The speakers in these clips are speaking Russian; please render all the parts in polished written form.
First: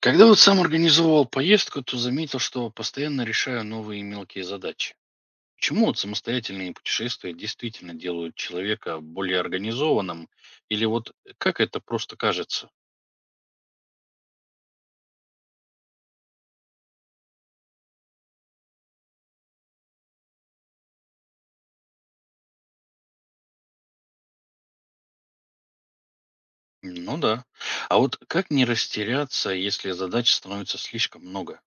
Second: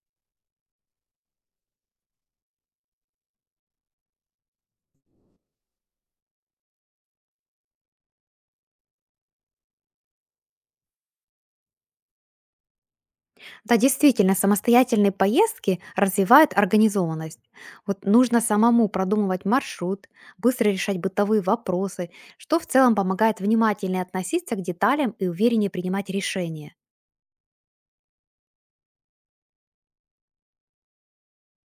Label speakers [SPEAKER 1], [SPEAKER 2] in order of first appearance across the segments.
[SPEAKER 1] Когда вот сам организовал поездку, то заметил, что постоянно решаю новые мелкие задачи. Почему вот самостоятельные путешествия действительно делают человека более организованным? Или вот как это просто кажется?
[SPEAKER 2] Да, действительно, самостоятельные поездки развивают организованность. Вот нужно самому продумывать маршрут, быстро решать бытовые вопросы, что в целом помогает внимательнее относиться к деталям и увереннее принимать решения.
[SPEAKER 1] Ну да. А вот как не растеряться, если задач становится слишком много?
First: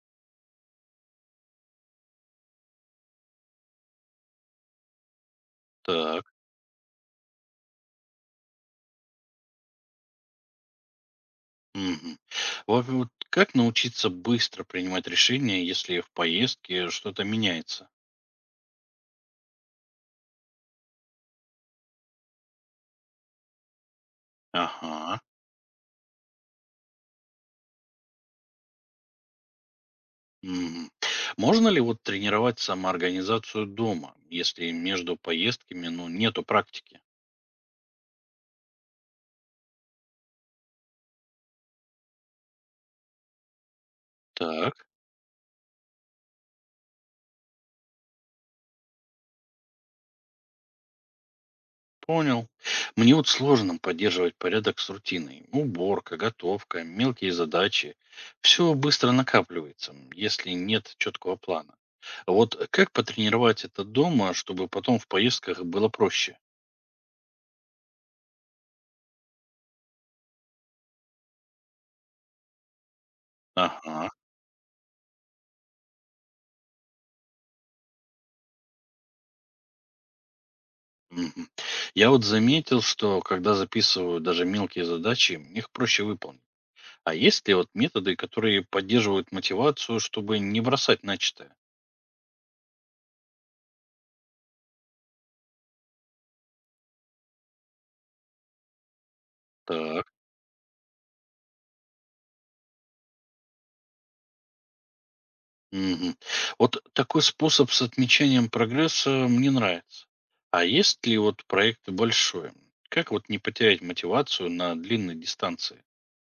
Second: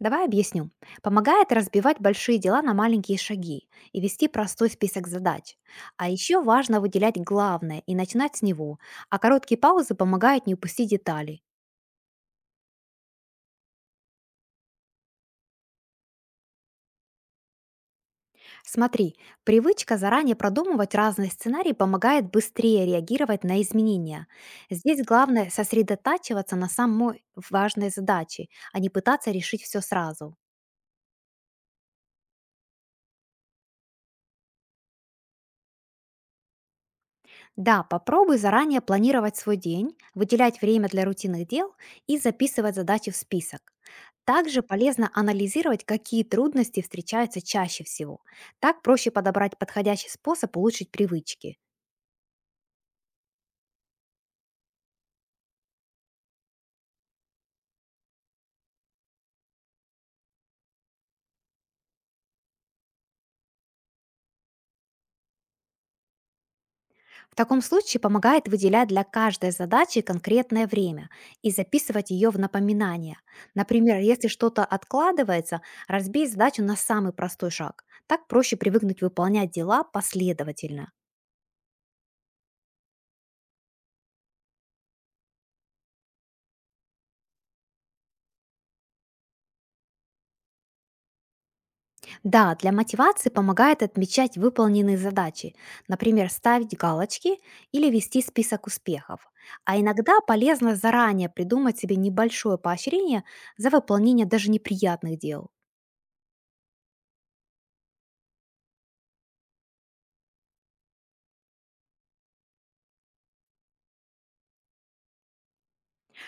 [SPEAKER 2] Давай объясню. Помогает разбивать большие дела на маленькие шаги и вести простой список задач. А
[SPEAKER 1] Так.
[SPEAKER 2] еще важно выделять главное и начинать с него, а короткие паузы помогают не упустить детали.
[SPEAKER 1] Мгм. Вот как научиться быстро принимать решения, если в поездке что-то меняется?
[SPEAKER 2] Смотри, привычка заранее продумывать разные сценарии помогает быстрее реагировать на изменения. Здесь
[SPEAKER 1] Ага.
[SPEAKER 2] главное сосредотачиваться на самой важной задаче, а не пытаться решить все сразу.
[SPEAKER 1] Мгм. Можно ли вот тренировать самоорганизацию дома, если между поездками, ну, нету практики?
[SPEAKER 2] Да, попробуй заранее планировать свой день, выделять время для рутинных дел и записывать задачи в список. Также
[SPEAKER 1] Так,
[SPEAKER 2] полезно анализировать, какие трудности встречаются чаще всего. Так проще подобрать подходящий способ улучшить привычки.
[SPEAKER 1] понял. Мне вот сложно поддерживать порядок с рутиной. Уборка, готовка, мелкие задачи. Все быстро накапливается, если нет четкого плана. А вот как потренировать это дома, чтобы потом в поездках было проще?
[SPEAKER 2] В таком случае помогает выделять для каждой задачи конкретное время и записывать ее в напоминание. Например,
[SPEAKER 1] Ага.
[SPEAKER 2] если что-то откладывается, разбей задачу на самый простой шаг. Так проще привыкнуть выполнять дела последовательно.
[SPEAKER 1] Мгм. Я вот заметил, что когда записываю даже мелкие задачи, их проще выполнить. А есть ли вот методы, которые поддерживают мотивацию, чтобы не бросать начатое?
[SPEAKER 2] Да, для мотивации помогает отмечать выполненные задачи, например, ставить галочки или вести список успехов. А
[SPEAKER 1] Так.
[SPEAKER 2] иногда полезно заранее придумать себе небольшое поощрение за выполнение даже неприятных дел.
[SPEAKER 1] Мгм. Вот такой способ с отмечанием прогресса мне нравится. А есть ли вот проекты большой? Как вот не потерять мотивацию на длинной дистанции?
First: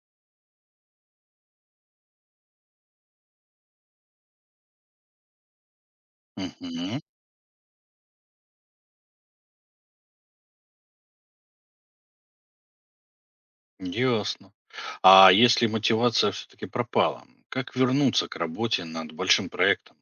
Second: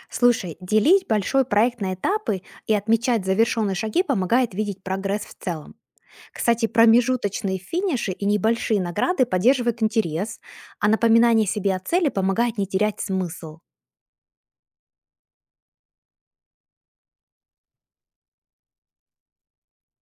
[SPEAKER 2] Слушай, делить большой проект на этапы и отмечать завершенные шаги помогает видеть прогресс в целом. Кстати,
[SPEAKER 1] Мгм.
[SPEAKER 2] промежуточные финиши и небольшие награды поддерживают интерес, а напоминание себе о цели помогает не терять смысл.
[SPEAKER 1] Ясно. А если мотивация все-таки пропала, как вернуться к работе над большим проектом?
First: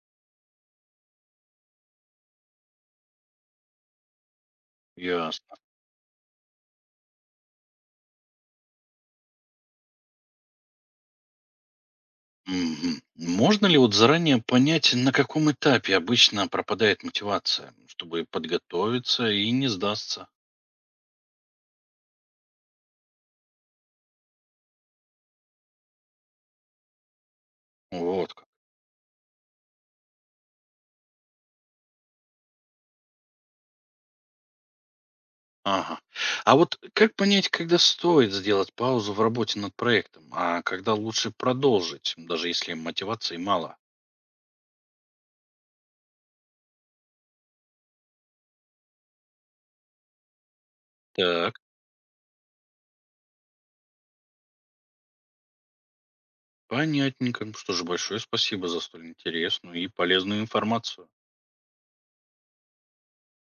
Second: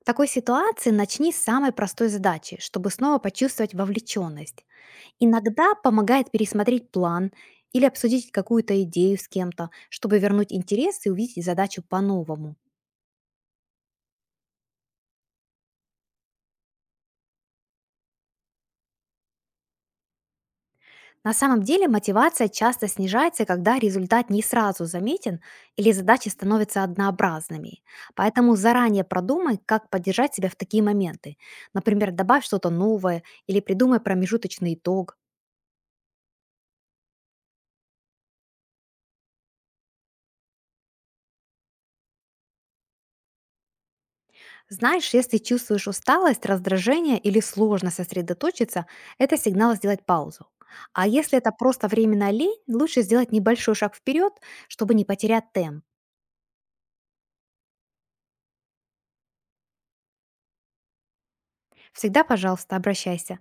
[SPEAKER 2] В такой ситуации начни с самой простой задачи, чтобы снова почувствовать вовлеченность.
[SPEAKER 1] Ясно.
[SPEAKER 2] Иногда помогает пересмотреть план или обсудить какую-то идею с кем-то, чтобы вернуть интерес и увидеть задачу по-новому.
[SPEAKER 1] Мгм. Можно ли вот заранее понять, на каком этапе обычно пропадает мотивация, ну, чтобы подготовиться и не сдастся?
[SPEAKER 2] На самом деле мотивация часто снижается, когда результат не сразу заметен или задачи становятся однообразными.
[SPEAKER 1] Вот как.
[SPEAKER 2] Поэтому заранее продумай, как поддержать себя в такие моменты. Например, добавь что-то новое или придумай промежуточный итог.
[SPEAKER 1] Ага. А вот как понять, когда стоит сделать паузу в работе над проектом, а когда лучше продолжить, даже если мотивации мало?
[SPEAKER 2] Знаешь, если чувствуешь усталость, раздражение или сложно сосредоточиться, это сигнал сделать паузу. А если это
[SPEAKER 1] Так,
[SPEAKER 2] просто временная лень, лучше сделать небольшой шаг вперед, чтобы не потерять темп.
[SPEAKER 1] понятненько. Что же, большое спасибо за столь интересную и полезную информацию.
[SPEAKER 2] Всегда, пожалуйста, обращайся.